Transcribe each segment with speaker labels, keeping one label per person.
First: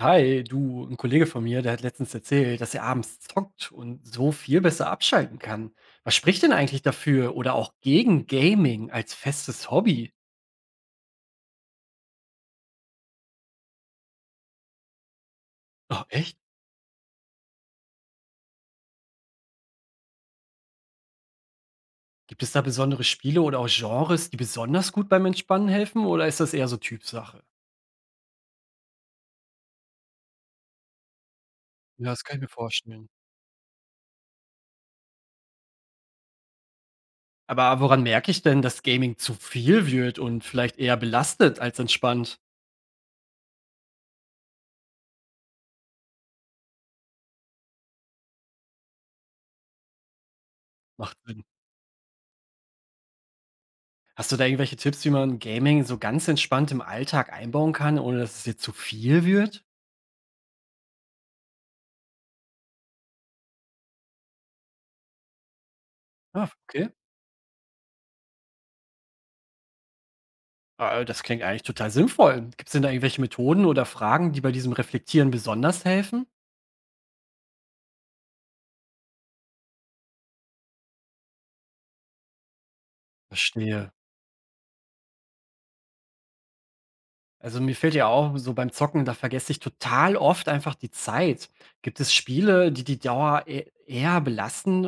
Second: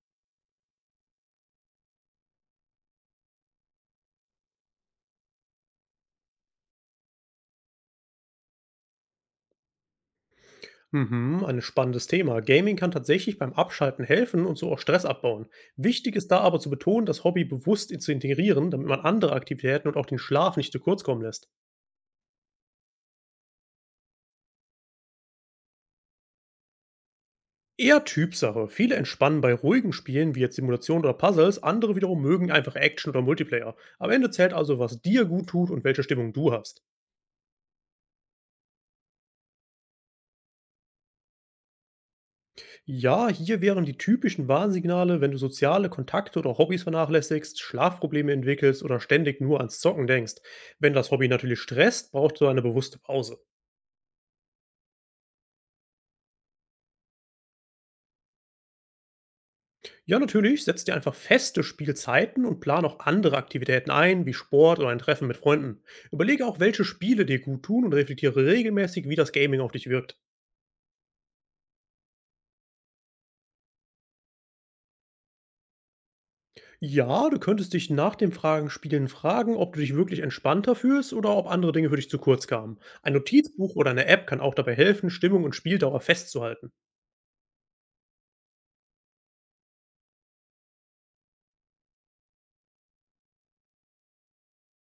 Speaker 1: Hi, du, ein Kollege von mir, der hat letztens erzählt, dass er abends zockt und so viel besser abschalten kann. Was spricht denn eigentlich dafür oder auch gegen Gaming als festes Hobby?
Speaker 2: Mhm, ein spannendes Thema. Gaming kann tatsächlich beim Abschalten helfen und so auch Stress abbauen.
Speaker 1: Oh,
Speaker 2: Wichtig ist
Speaker 1: echt?
Speaker 2: da aber zu betonen, das Hobby bewusst zu integrieren, damit man andere Aktivitäten und auch den Schlaf nicht zu kurz kommen lässt.
Speaker 1: Gibt es da besondere Spiele oder auch Genres, die besonders gut beim Entspannen helfen oder ist das eher so Typsache?
Speaker 2: Eher Typsache. Viele entspannen bei ruhigen Spielen wie jetzt Simulationen oder Puzzles, andere
Speaker 1: Ja,
Speaker 2: wiederum
Speaker 1: das kann ich mir
Speaker 2: mögen einfach
Speaker 1: vorstellen.
Speaker 2: Action oder Multiplayer. Am Ende zählt also, was dir gut tut und welche Stimmung du hast.
Speaker 1: Aber woran merke ich denn, dass Gaming zu viel wird und vielleicht eher belastet als entspannt?
Speaker 2: Ja, hier wären die typischen Warnsignale, wenn du soziale Kontakte oder Hobbys vernachlässigst, Schlafprobleme entwickelst oder ständig nur ans Zocken denkst. Wenn das
Speaker 1: Macht
Speaker 2: Hobby
Speaker 1: Sinn.
Speaker 2: natürlich stresst, brauchst du eine bewusste Pause.
Speaker 1: Hast du da irgendwelche Tipps, wie man Gaming so ganz entspannt im Alltag einbauen kann, ohne dass es jetzt zu viel wird?
Speaker 2: Ja, natürlich, setz dir einfach feste Spielzeiten und plan auch andere Aktivitäten ein, wie Sport oder ein Treffen mit Freunden. Überlege
Speaker 1: Ah,
Speaker 2: auch, welche
Speaker 1: okay.
Speaker 2: Spiele dir gut tun und reflektiere regelmäßig, wie das Gaming auf dich wirkt.
Speaker 1: Ah, das klingt eigentlich total sinnvoll. Gibt es denn da irgendwelche Methoden oder Fragen, die bei diesem Reflektieren besonders helfen?
Speaker 2: Ja, du könntest dich nach dem Fragenspielen fragen, ob du dich wirklich entspannter fühlst oder ob andere Dinge für dich zu kurz kamen. Ein Notizbuch
Speaker 1: Verstehe.
Speaker 2: oder eine App kann auch dabei helfen, Stimmung und Spieldauer festzuhalten.
Speaker 1: Also mir fällt ja auch so beim Zocken, da vergesse ich total oft einfach die Zeit. Gibt es Spiele, die die Dauer e eher belasten,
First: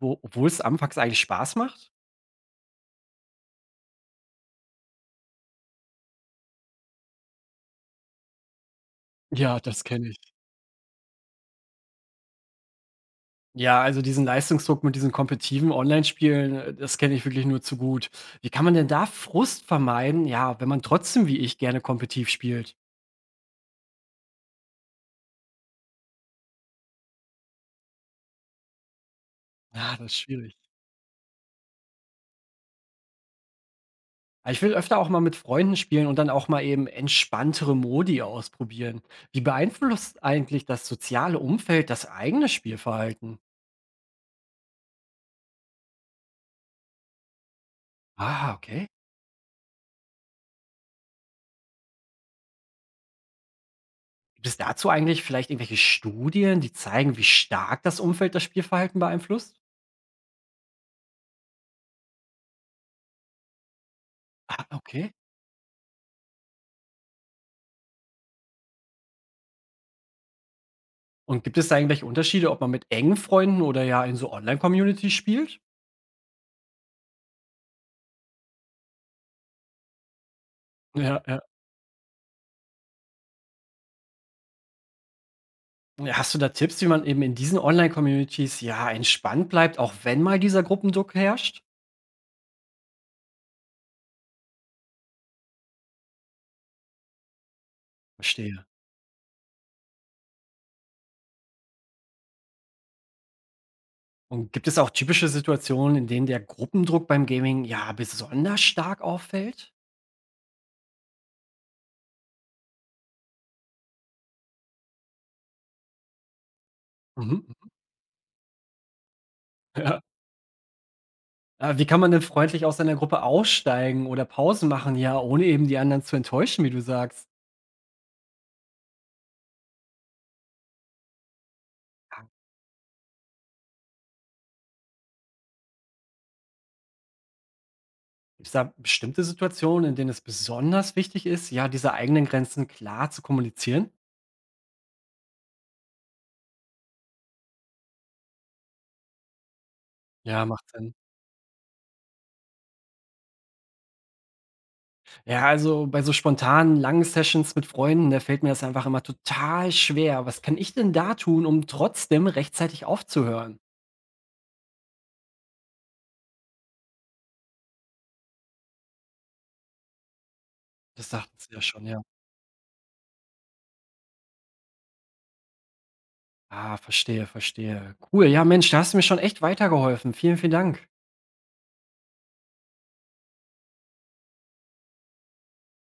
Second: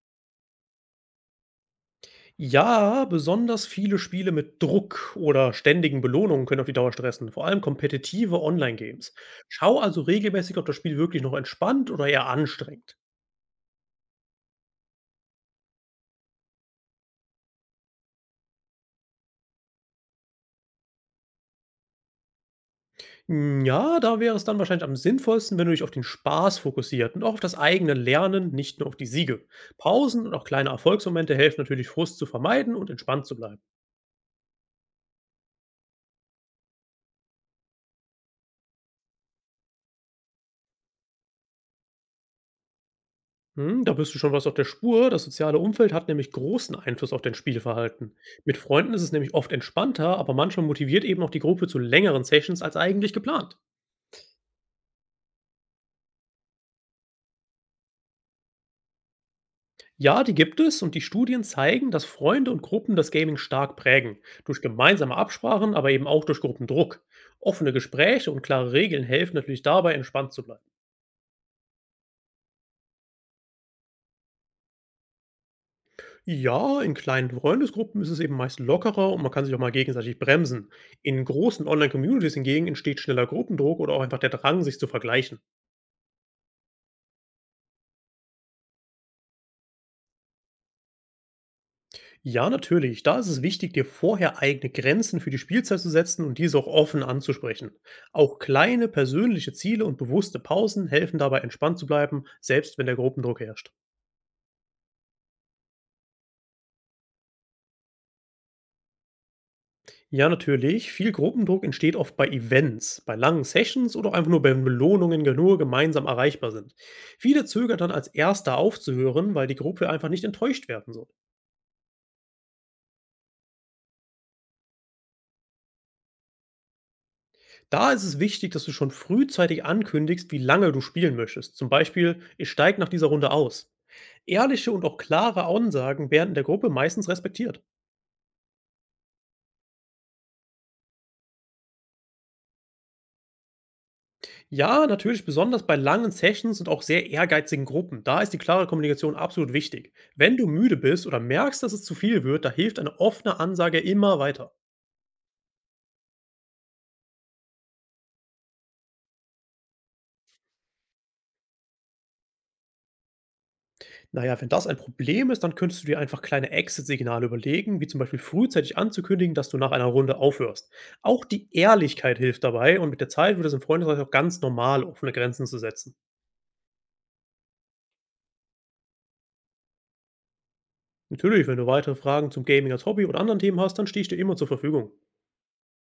Speaker 1: obwohl es anfangs eigentlich Spaß macht?
Speaker 2: Ja, besonders viele Spiele mit Druck oder ständigen Belohnungen können auf die Dauer stressen, vor allem kompetitive Online-Games.
Speaker 1: Ja,
Speaker 2: Schau
Speaker 1: das
Speaker 2: also
Speaker 1: kenne ich.
Speaker 2: regelmäßig, ob das Spiel wirklich noch entspannt oder eher anstrengend.
Speaker 1: Ja, also diesen Leistungsdruck mit diesen kompetitiven Online-Spielen, das kenne ich wirklich nur zu gut. Wie kann man denn da Frust vermeiden, ja, wenn man trotzdem wie ich gerne kompetitiv spielt?
Speaker 2: Hm, ja, da wäre es dann wahrscheinlich am sinnvollsten, wenn du dich auf den Spaß fokussiert und auch auf das eigene Lernen, nicht nur auf die Siege.
Speaker 1: Ja, das ist
Speaker 2: Pausen und auch
Speaker 1: schwierig.
Speaker 2: kleine Erfolgsmomente helfen natürlich, Frust zu vermeiden und entspannt zu bleiben.
Speaker 1: Ah, ich will öfter auch mal mit Freunden spielen und dann auch mal eben entspanntere Modi ausprobieren. Wie beeinflusst eigentlich das soziale Umfeld das eigene Spielverhalten?
Speaker 2: Hm, da bist du schon was auf der Spur. Das soziale Umfeld hat nämlich großen Einfluss auf dein Spielverhalten.
Speaker 1: Ah,
Speaker 2: Mit
Speaker 1: okay.
Speaker 2: Freunden ist es nämlich oft entspannter, aber manchmal motiviert eben auch die Gruppe zu längeren Sessions als eigentlich geplant.
Speaker 1: Gibt es dazu eigentlich vielleicht irgendwelche Studien, die zeigen, wie stark das Umfeld das Spielverhalten beeinflusst?
Speaker 2: Ja, die gibt es und die Studien zeigen, dass Freunde und Gruppen das Gaming stark prägen. Durch
Speaker 1: Ah, okay.
Speaker 2: gemeinsame Absprachen, aber eben auch durch Gruppendruck. Offene Gespräche und klare Regeln helfen natürlich dabei, entspannt zu bleiben.
Speaker 1: Und gibt es da irgendwelche Unterschiede, ob man mit engen Freunden oder ja in so Online-Communities spielt?
Speaker 2: Ja, in kleinen Freundesgruppen ist es eben meist lockerer und man kann sich auch mal gegenseitig bremsen.
Speaker 1: Ja,
Speaker 2: In
Speaker 1: ja.
Speaker 2: großen Online-Communities hingegen entsteht schneller Gruppendruck oder auch einfach der Drang, sich zu vergleichen.
Speaker 1: Ja, hast du da Tipps, wie man eben in diesen Online-Communities ja entspannt bleibt, auch wenn mal dieser Gruppendruck herrscht?
Speaker 2: Ja, natürlich. Da ist es wichtig, dir vorher eigene Grenzen für die Spielzeit zu setzen und diese auch offen anzusprechen. Auch
Speaker 1: Verstehe.
Speaker 2: kleine persönliche Ziele und bewusste Pausen helfen dabei, entspannt zu bleiben, selbst wenn der Gruppendruck herrscht.
Speaker 1: Und gibt es auch typische Situationen, in denen der Gruppendruck beim Gaming, ja, besonders stark auffällt?
Speaker 2: Ja, natürlich. Viel Gruppendruck entsteht oft bei Events, bei langen Sessions oder auch einfach nur bei Belohnungen, die nur gemeinsam erreichbar sind. Viele
Speaker 1: Mhm.
Speaker 2: zögern dann als Erster aufzuhören, weil die Gruppe
Speaker 1: Ja.
Speaker 2: einfach nicht enttäuscht werden soll.
Speaker 1: Wie kann man denn freundlich aus einer Gruppe aussteigen oder Pausen machen, ja, ohne eben die anderen zu enttäuschen, wie du sagst?
Speaker 2: Da ist es wichtig, dass du schon frühzeitig ankündigst, wie lange du spielen möchtest. Zum Beispiel,
Speaker 1: Ja,
Speaker 2: ich steige nach dieser Runde aus. Ehrliche und auch klare Ansagen werden der Gruppe meistens respektiert.
Speaker 1: gibt's da bestimmte Situationen, in denen es besonders wichtig ist, ja, diese eigenen Grenzen klar zu kommunizieren?
Speaker 2: Ja, natürlich besonders bei langen Sessions und auch sehr ehrgeizigen Gruppen. Da ist die klare Kommunikation absolut wichtig. Wenn
Speaker 1: Ja,
Speaker 2: du
Speaker 1: macht
Speaker 2: müde
Speaker 1: Sinn.
Speaker 2: bist oder merkst, dass es zu viel wird, da hilft eine offene Ansage immer weiter.
Speaker 1: Ja, also bei so spontanen, langen Sessions mit Freunden, da fällt mir das einfach immer total schwer. Was kann ich denn da tun, um trotzdem rechtzeitig aufzuhören?
Speaker 2: Naja, wenn das ein Problem ist, dann könntest du dir einfach kleine Exit-Signale überlegen, wie zum Beispiel frühzeitig anzukündigen, dass du nach einer Runde aufhörst.
Speaker 1: Das
Speaker 2: Auch
Speaker 1: sagt es
Speaker 2: die
Speaker 1: ja schon, ja.
Speaker 2: Ehrlichkeit hilft dabei und mit der Zeit wird es im Freundeskreis auch ganz normal, offene Grenzen zu setzen.
Speaker 1: Ah, verstehe, verstehe. Cool. Ja, Mensch, da hast du mir schon echt weitergeholfen. Vielen, vielen Dank.
Speaker 2: Natürlich, wenn du weitere Fragen zum Gaming als Hobby oder anderen Themen hast, dann stehe ich dir immer zur Verfügung.